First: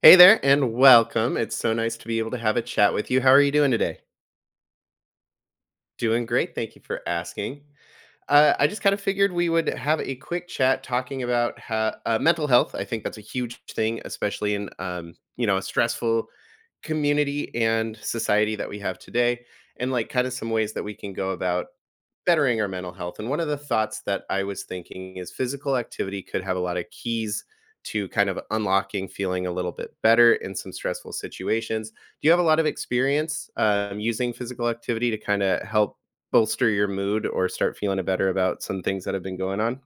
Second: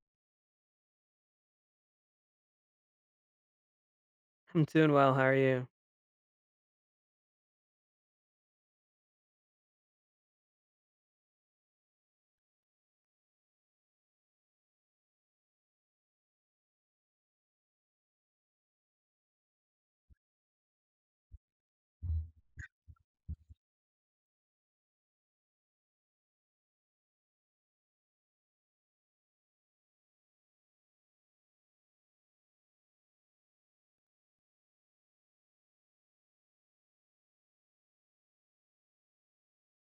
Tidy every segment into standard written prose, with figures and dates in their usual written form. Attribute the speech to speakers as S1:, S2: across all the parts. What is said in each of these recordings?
S1: Hey there and welcome. It's so nice to be able to have a chat with you. How are you doing today?
S2: I'm doing well. How are you?
S1: Doing great. Thank you for asking. I just kind of figured we would have a quick chat talking about mental health. I think that's a huge thing, especially in a stressful community and society that we have today, and like kind of some ways that we can go about bettering our mental health. And one of the thoughts that I was thinking is physical activity could have a lot of keys to kind of unlocking feeling a little bit better in some stressful situations. Do you have a lot of experience using physical activity to kind of help bolster your mood or start feeling better about some things that have been going on?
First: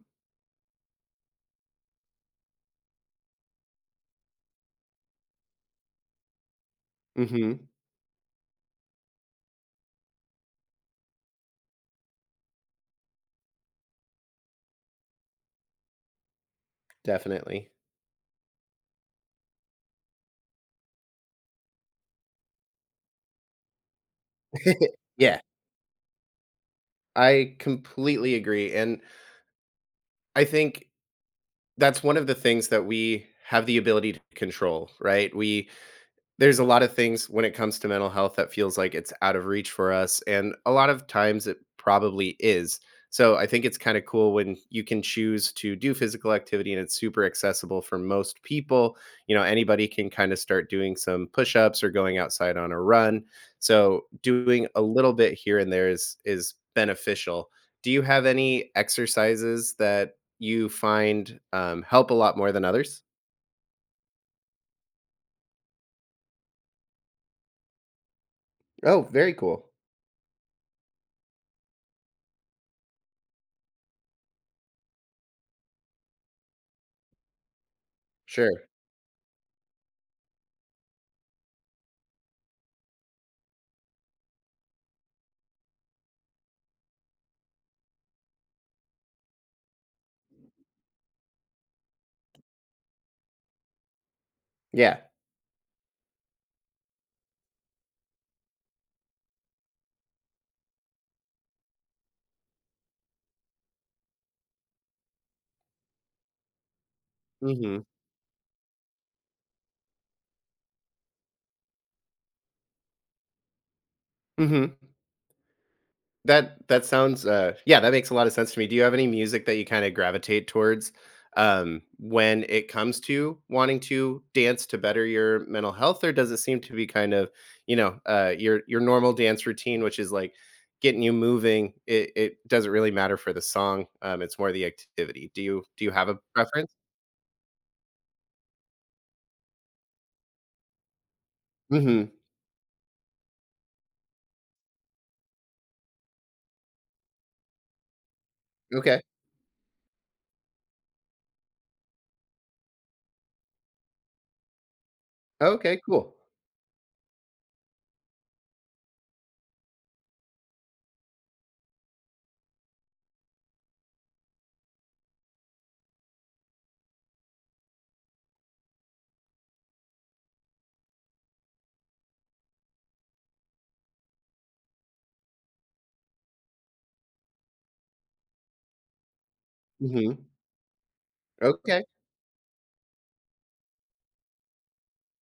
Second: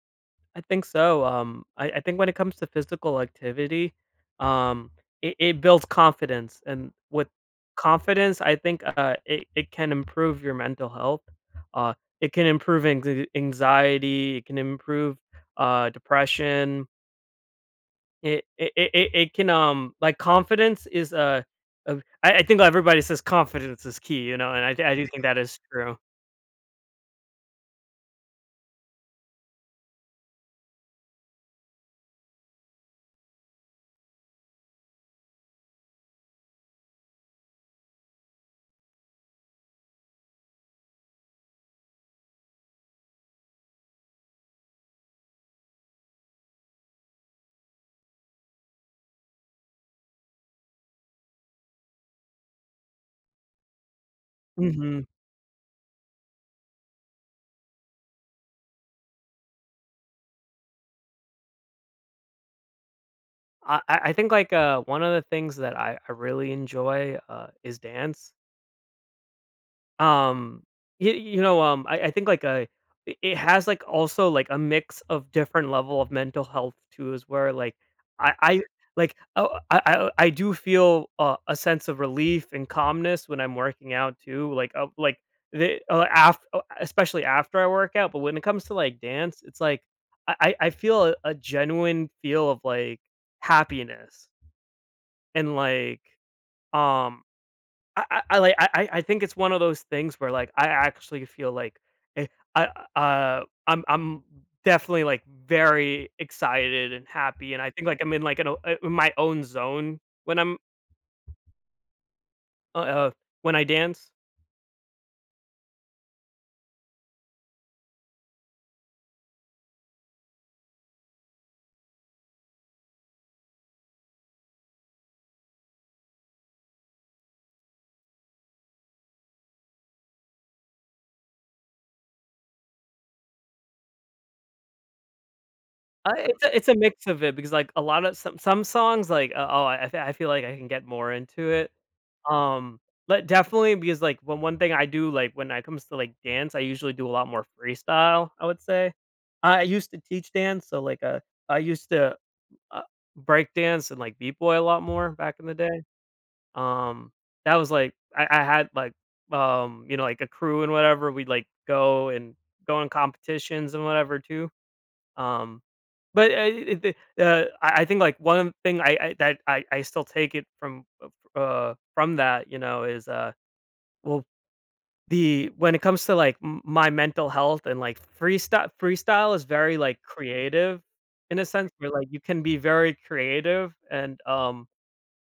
S2: I think so. I think when it comes to physical activity, um, it builds confidence, and with
S1: Mhm,
S2: confidence, I think it can improve your mental health. Uh, it can improve anxiety. It can improve depression.
S1: definitely.
S2: It can like confidence is uh, I think everybody says confidence is key, you know, and I do think that
S1: Yeah,
S2: is true.
S1: I completely agree, and I think that's one of the things that we have the ability to control, right? We There's a lot of things when it comes to mental health that feels like it's out of reach for us, and a lot of times it probably is. So I think it's kind of cool when you can choose to do physical activity, and it's super accessible for most people. You know, anybody can kind of start doing some push-ups or going outside on a run. So doing a little bit here and there is beneficial. Do you have any exercises that you find help a lot more than others?
S2: I think, like, one of the things that I really enjoy, is dance.
S1: Oh, very cool.
S2: Um, you know, I think, like, it has, like, also, like, a mix of different level of mental health too is where, like, I
S1: Sure.
S2: like, oh, I do feel a sense of relief and calmness when I'm working out too, like, the af especially after I work out, but when it comes to, like, dance, it's like I feel a genuine feel of, like, happiness.
S1: Yeah.
S2: And like, um, I like, I think it's one of those things where like I actually feel like eh, I, uh, I'm definitely like very excited and happy, and I
S1: Hmm.
S2: think like I'm in like in my own zone when uh, uh, when I dance.
S1: Mhm. That sounds, yeah, that makes a lot of sense to me. Do you have any music that you kinda gravitate towards, when it comes to wanting to dance to better your mental health, or does it seem to be kind of, you know, your normal dance routine, which is, like, getting you moving, it doesn't really matter for the song, it's more the activity. Do you have
S2: Uh,
S1: a
S2: it's a it's a
S1: preference?
S2: mix of it because, like, a lot of some songs, like, oh, I feel like I can get more into it.
S1: Mhm.
S2: Um, but definitely because, like, one thing I do, like, when it comes to, like, dance, I usually do a lot more freestyle, I would say.
S1: Okay.
S2: I used to teach dance, so, like, I used to, uh, break dance and, like, Beat Boy a lot more back in the
S1: Okay,
S2: day.
S1: cool.
S2: Um, that was, like I had, like, you know, like, a crew and whatever, we'd, like, go in competitions and whatever too. Um, I think like one thing I that I still take it from that you know is well the when it comes to like my mental health and like freestyle is very like
S1: Mhm.
S2: creative in a sense
S1: Okay.
S2: where like you can be very creative and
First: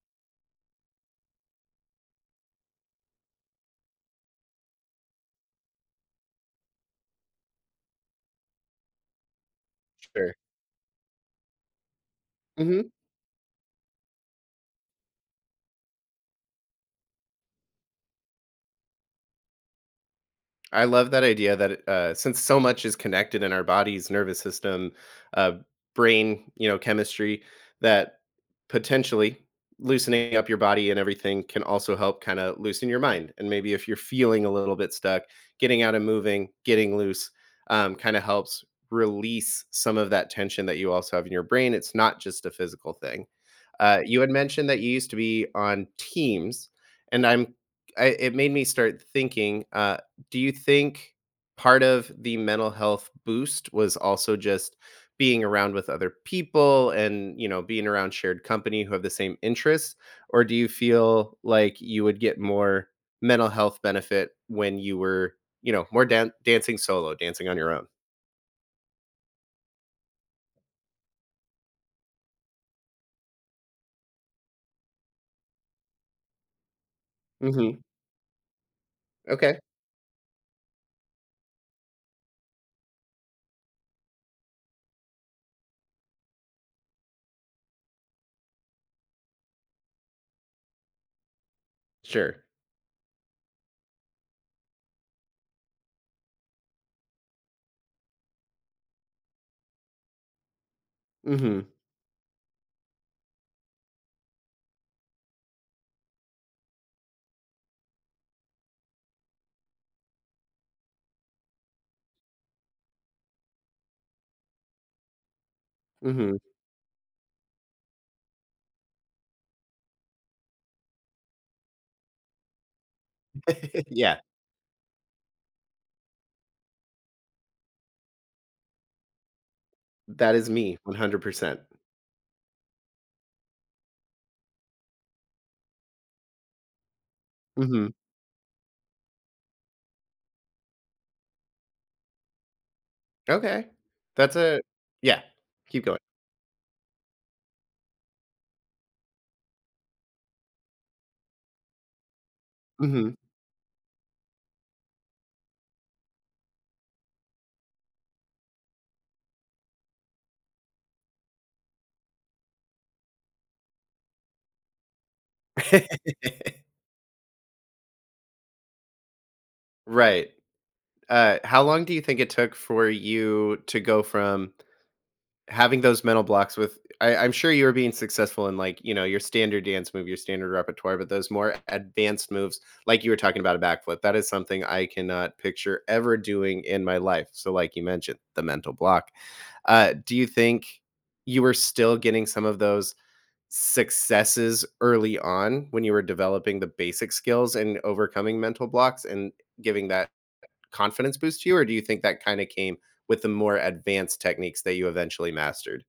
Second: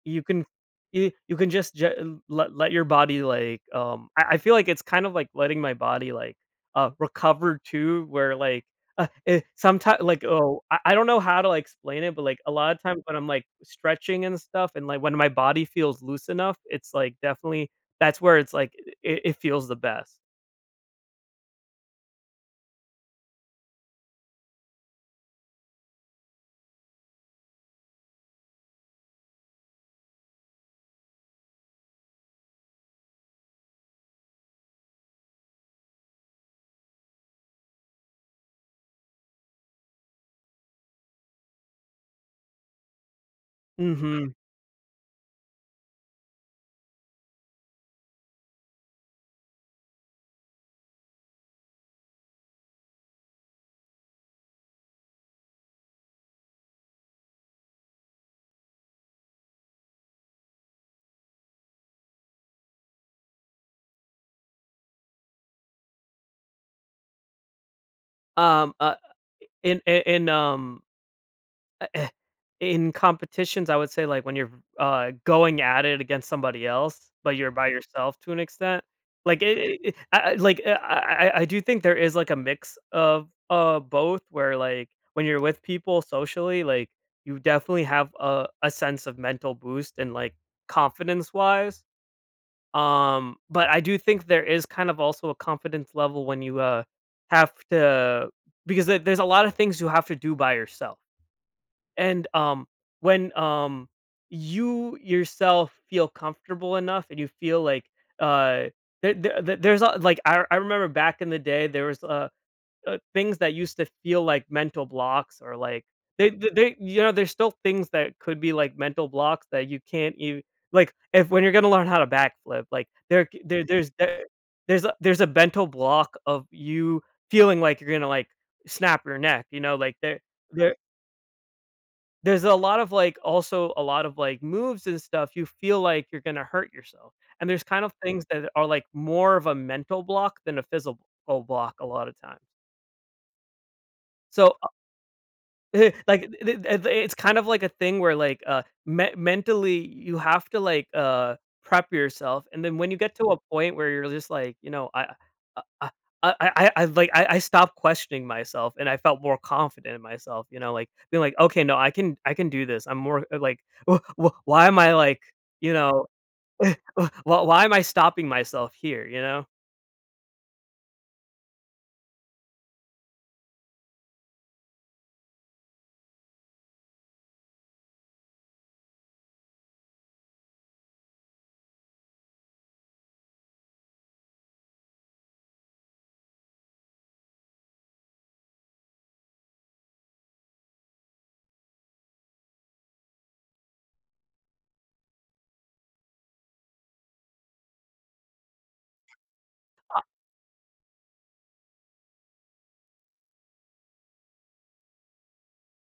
S2: you can you you can just ju let your body, like, I feel like it's kind of like letting my body, like, recover too, where, like, uh, sometimes like,
S1: Sure.
S2: oh, I don't know how to, like, explain it, but, like, a lot of
S1: Mhm.
S2: times when I'm, like, stretching and stuff and, like, when my body feels loose enough, it's, like, definitely that's where it's, like, it feels the best.
S1: I love that idea that since so much is connected in our bodies, nervous system, uh, brain, you know, chemistry, that potentially loosening up your body and everything can also help kind of loosen your mind. And maybe if you're feeling a little bit stuck, getting out and moving, getting loose, kind of helps release some of that tension that you also have in your brain. It's not just a physical thing. You had
S2: Mhm.
S1: mentioned that you used to be on teams, and it made me start thinking. Do you think part of the mental health boost was also just being around with other people, and you know, being around shared company who have the same interests, or do you feel like you would get more mental health benefit when you were, you know, more dancing solo, dancing on your own?
S2: Um, uh, In in and, um In competitions, I would say, like, when you're, going at it against somebody else, but you're by
S1: Mhm.
S2: yourself to an extent, like, it
S1: Okay.
S2: it it I like, I do think there is, like, a mix of, both where, like, when you're with people socially, like, you definitely have a sense of mental boost and, like, confidence-wise,
S1: Sure.
S2: but I do think there is kind of also a confidence level when you, have to because there's a lot of things you have to do by yourself.
S1: Mhm.
S2: And, when, you yourself feel comfortable enough and you feel like, uh, like I remember back in the day there was things that used to feel like mental blocks or like
S1: Mhm.
S2: you know there's still things that could be like mental blocks that you can't even like if when you're gonna learn how to backflip like
S1: Yeah.
S2: there's a mental block of you feeling like you're gonna like snap your neck you know like
S1: That is
S2: there
S1: me 100%.
S2: there's a lot of, like also a lot of, like, moves and stuff, you feel like you're gonna hurt yourself, and there's kind
S1: Mhm.
S2: of things that are, like, more of a mental block than a physical block a lot of times.
S1: Okay. That's
S2: So
S1: a Yeah. Keep going.
S2: Like, th th it's kind of like a thing where, like, me mentally, you have to, like, prep yourself, and then when you get
S1: Mhm.
S2: to a point where you're just like, you know, I I like, I stopped questioning myself, and I felt more confident in myself, you know, like, being like, "Okay, no, I can do this." I'm more like, "Wh wh why am I like, you know, wh why am I stopping myself here?" You know?
S1: Right. How long do you think it took for you to go from having those mental blocks with I'm sure you were being successful in, like, you know, your standard dance move, your standard repertoire, but those more advanced moves, like you were talking about a backflip, that is something I cannot picture ever doing in my life. So, like you mentioned, the mental block. Do you think you were still getting some of those successes early on when you were developing the basic skills and overcoming mental blocks and giving that confidence boost to you? Or do you think that kind of came with the more advanced techniques that you eventually mastered?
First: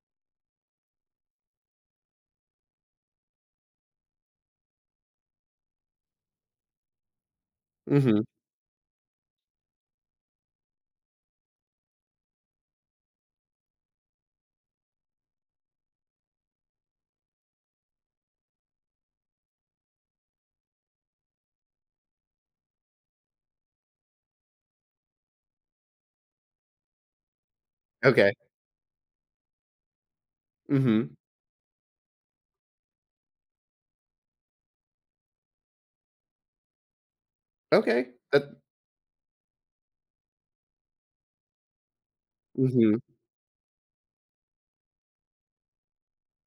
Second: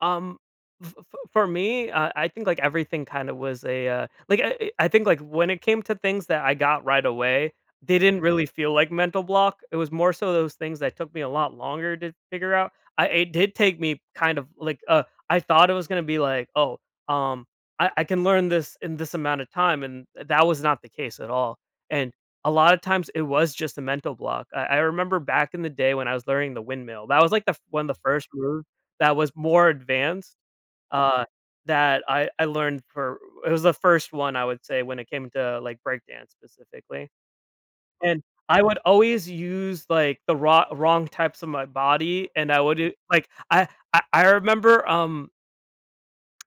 S2: Um, f f For me, I think, like, everything kinda was like, I think, like, when it came to things that I got right away, they didn't
S1: Mhm.
S2: really feel like mental block. It was more so those things that took me a lot longer to figure out. I It did take me kind of like, I thought it was gonna be like, "Oh, um, I can learn this in this amount of time," and that was not the case at all. And a lot of times, it was just a mental block. I remember back in the day when I was learning the windmill, that was, like, the f one of the first
S1: Okay.
S2: moves that was more advanced,
S1: Mhm.
S2: uh, that I learned for it was the first one, I would say, when it came to, like, breakdance specifically,
S1: Okay.
S2: and
S1: That
S2: I would always use, like, the raw wrong types of my body, and I would do
S1: Mhm.
S2: like, I remember,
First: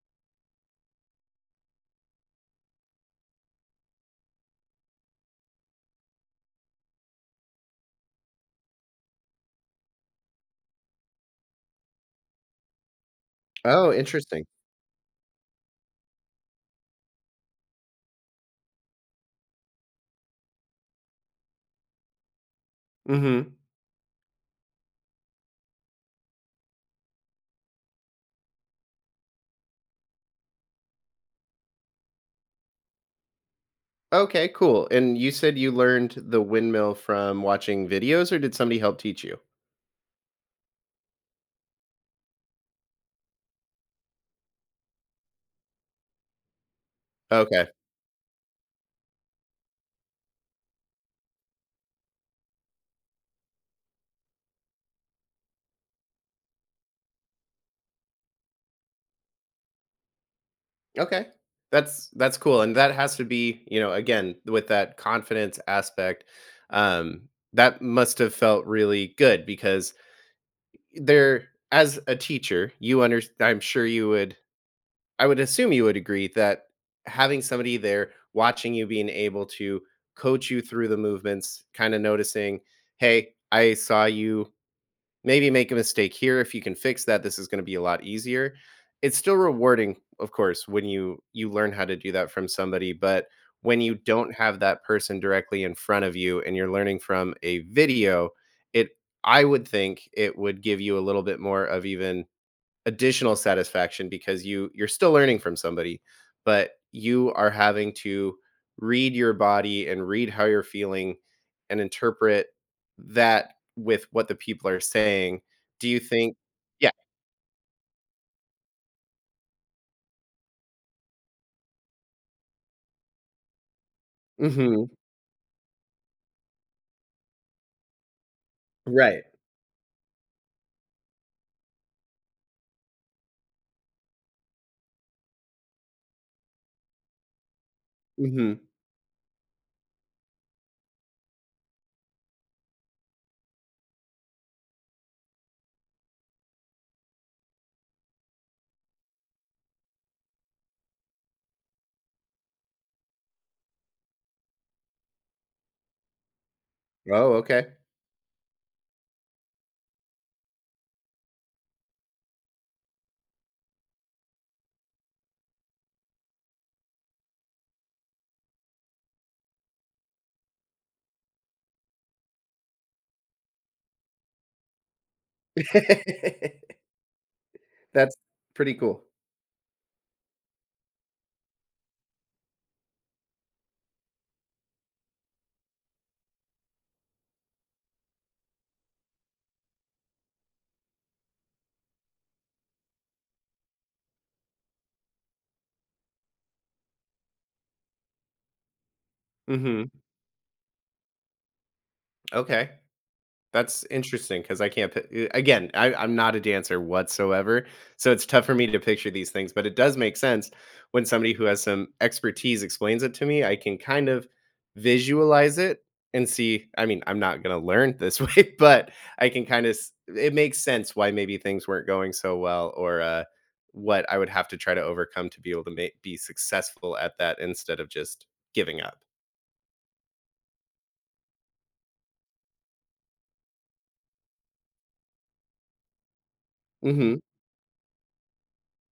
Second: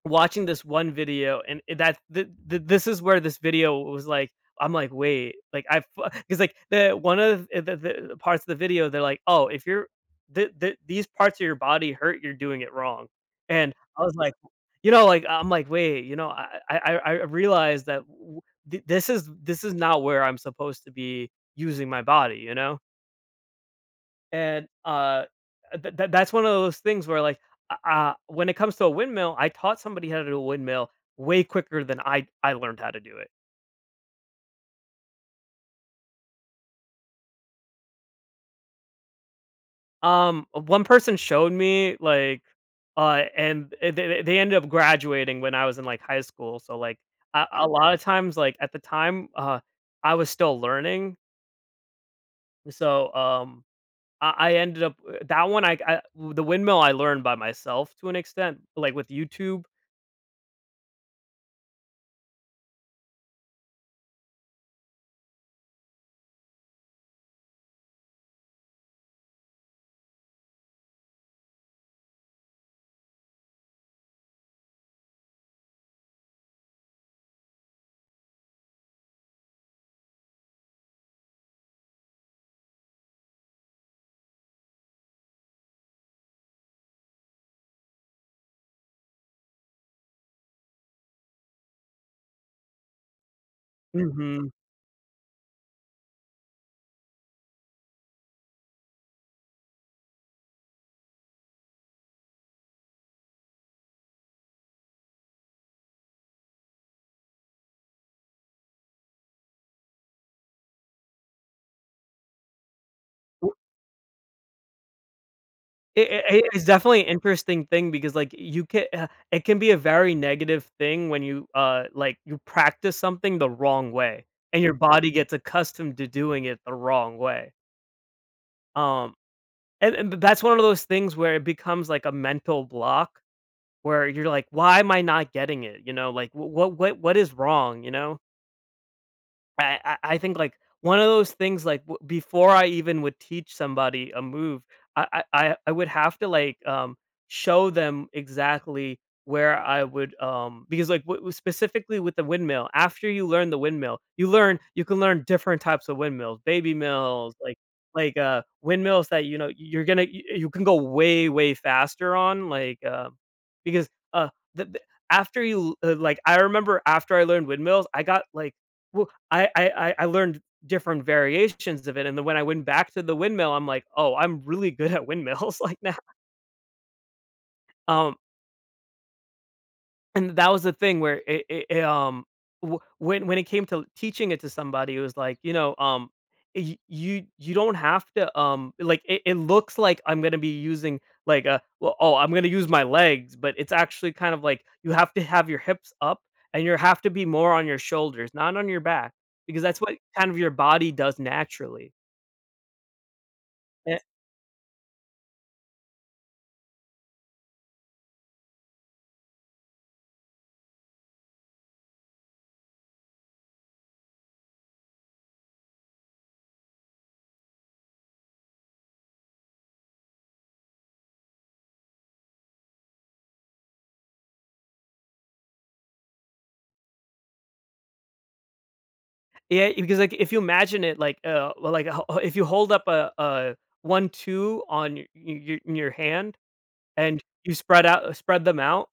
S2: watching this one video and this is where this video was like I'm like wait like I because like the one of the parts of the video they're like oh if you're these parts of your body hurt you're doing it wrong and
S1: Oh,
S2: I was like
S1: interesting.
S2: you know like I'm like wait you know I realized that this is not where I'm supposed to be using my body you know
S1: Mhm.
S2: and, th th that's one of those things where, like, when it comes to a windmill, I taught somebody how to do a windmill way quicker than I learned how to do it.
S1: Okay, cool. And you said you learned the windmill from watching videos, or did somebody help teach you?
S2: One person showed me, like, and they ended up graduating when I was in, like, high school, so, like, a
S1: Okay.
S2: lot of times, like, at the time, I was still learning, so, I ended up that one, I the windmill I learned by myself to an extent, like, with YouTube.
S1: Okay. That's cool. And that has to be, you know, again, with that confidence aspect, um, that must have felt really good because there as a teacher, you under I'm sure you would I would assume you would agree that having somebody there watching you, being able to coach you through the movements, kind of noticing, hey, I saw you maybe make a mistake here. If you can fix that, this is going to be a lot easier. It's still rewarding, of course, when you learn how to do that from somebody, but when you don't
S2: Mhm.
S1: have that person directly in front of you and you're learning from a video, it I would think it would give you a little bit more of even additional satisfaction, because you're still learning from somebody, but you are having to read your body and read how you're feeling and interpret that with what the people are saying. Do you
S2: It
S1: think
S2: it it's
S1: Yeah.
S2: definitely an interesting thing because, like, you can it can be a very negative thing when you, like, you practice something the wrong way, and your
S1: Mhm.
S2: body gets accustomed to doing it the wrong way. Um,
S1: Right.
S2: and that's one of those things where it becomes, like, a mental block where you're like, "Why am I not getting it?" You know, like, "Wh what is wrong?" You know?
S1: Mhm.
S2: I think, like, one of those things, like, w before I even would teach somebody a move, I I I would have to, like, show them exactly where I would, because, like, w w specifically with the windmill, after you learn the windmill, you can learn different types of windmills, baby
S1: Oh,
S2: mills, like
S1: okay.
S2: windmills that, you know, you're gonna you can go way, way faster on, like, because, uh, the after you, like I remember after I learned windmills, I got, like, w I learned different variations of it, and then when I went back to the windmill, I'm like, "Oh, I'm really good at windmills," like, now.
S1: That's
S2: Um,
S1: pretty cool.
S2: and that was the thing where it, w when it came to teaching it to somebody, it was like, you know, you don't have to, like, It looks like I'm gonna be using, like, oh, I'm gonna use my legs, but it's actually kind of like you have to have your hips up, and you have to be more on your shoulders, not on your back, because that's
S1: Mhm.
S2: what kind of your body does naturally."
S1: Okay. That's interesting because I can't pi eh, again, I'm not a dancer whatsoever, so it's tough for me to picture these things, but it does make sense when somebody who has some expertise explains it to me. I can kind of visualize it and see. I'm not gonna learn this way, but I can kinda s it makes sense why maybe things weren't going so well, or, what I would have to try to overcome to be able to ma be successful at that instead of just giving up.
S2: Yeah, because like if you imagine it like like if you hold up a one two on your hand
S1: Mhm,
S2: and you spread out spread them out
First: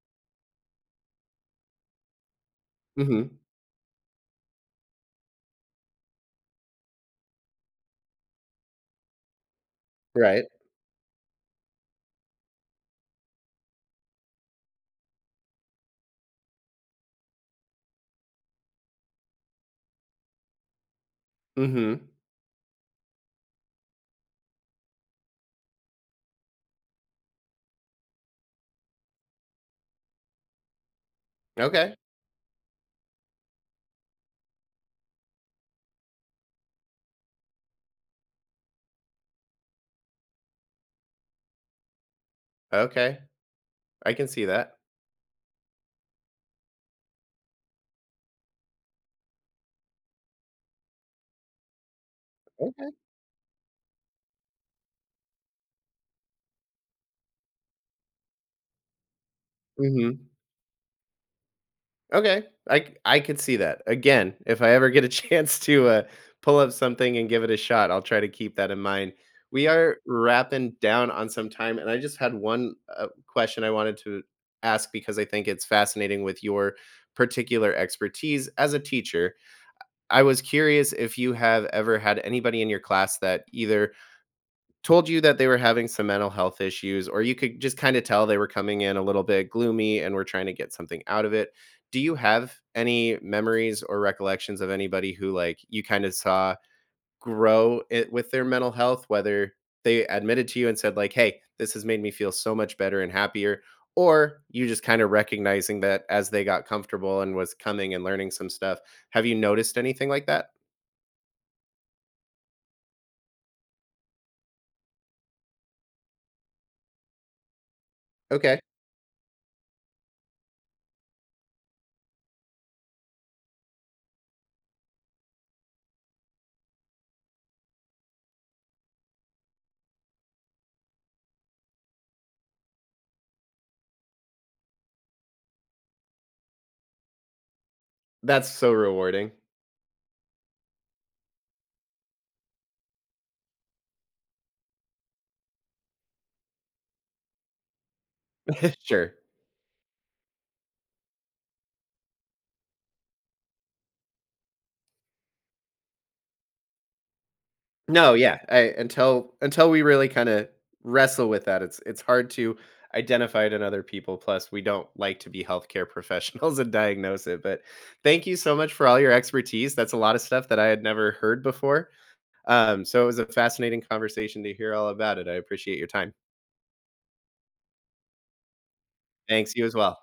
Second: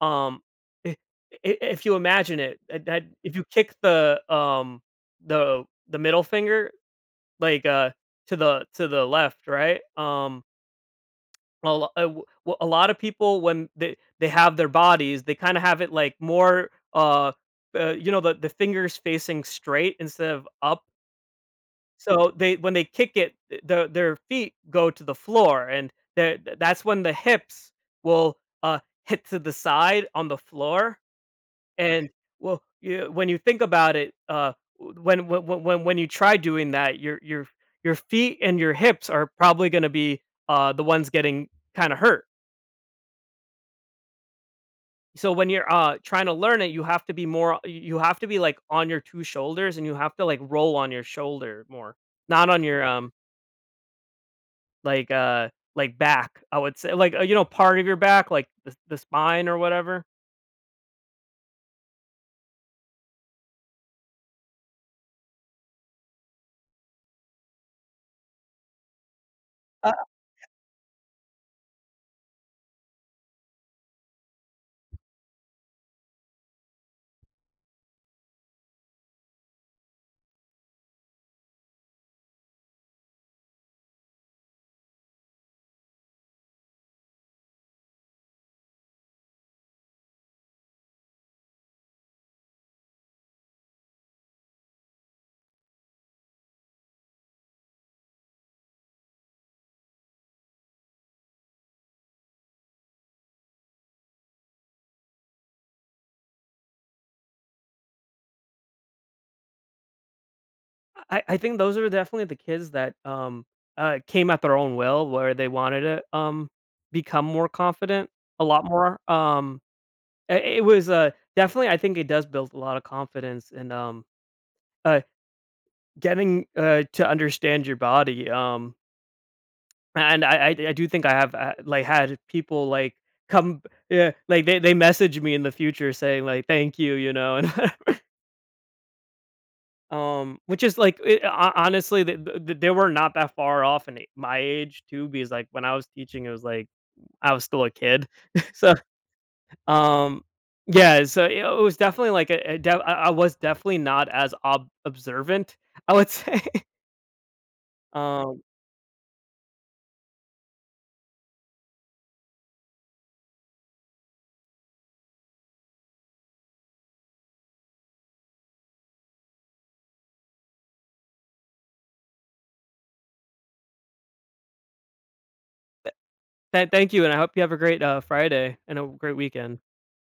S2: um i- if you imagine it that if
S1: mhm,
S2: you kick the the the middle finger like to the left right
S1: right,
S2: a, lo- a w- w- a lot of people when they have their bodies they kind of have it like more you know the fingers facing straight instead of up.
S1: mhm.
S2: So they when they kick it, th their feet go to the floor, and the that's when the hips will, uh, hit to the side on the floor. Okay.
S1: Okay,
S2: And, well, you when you think about it, when you try doing that, your feet and your hips are probably gonna be, the ones getting kinda hurt.
S1: okay. I can see that.
S2: So when you're, trying to learn it, you have to be, like, on your two shoulders, and you have to, like, roll on your shoulder more, not on
S1: Okay.
S2: Like, uh, like back, I would say, like, you know, part of your back, like the spine or whatever.
S1: Mhm. Okay. I could see that. Again, if I ever get a chance to, pull up something and give it a shot, I'll try to keep that in mind. We are wrapping down on some time, and I just had one, question I wanted to ask, because I think it's fascinating with your particular expertise as a teacher. I was curious if you have ever had anybody in your class that either told you that they were having some mental health issues, or you could just kind of tell they were coming in a little bit gloomy and were trying to get something out of it. Do you have any memories or recollections of anybody who, like, you kind of saw grow it with their mental health, whether they admitted to you and said, like, hey, this has made me feel so much better and happier, or you just kind of recognizing that as they got comfortable and was coming and learning some stuff? Have you noticed anything like that?
S2: I think those are definitely the kids that, came at their own will where they wanted to, become more confident a
S1: Okay.
S2: lot more. I it was, definitely I think it does build a lot of confidence and, uh, getting, to understand your body. And I do think I have, like, had people, like, come, yeah, like, they message me in the future saying, like, "Thank you," you know? And
S1: That's so rewarding.
S2: Which is like it ho honestly, th th they were not that far off in my age too, because, like, when I was teaching, it was like I was still a kid. So,
S1: Sure.
S2: um yeah, so it was definitely like a def I was definitely not as ob observant, I would say.
S1: No, yeah,
S2: Um,
S1: I until we really kinda wrestle with that, it's hard to identify it in other people. Plus we don't like to be healthcare professionals and diagnose it, but thank you so much for all your expertise. That's a lot of stuff that I had never heard before, so it was a fascinating conversation to hear all about it. I appreciate your time.
S2: thank you, and I hope you have a great, Friday and a great
S1: Thanks,
S2: weekend.
S1: you as well.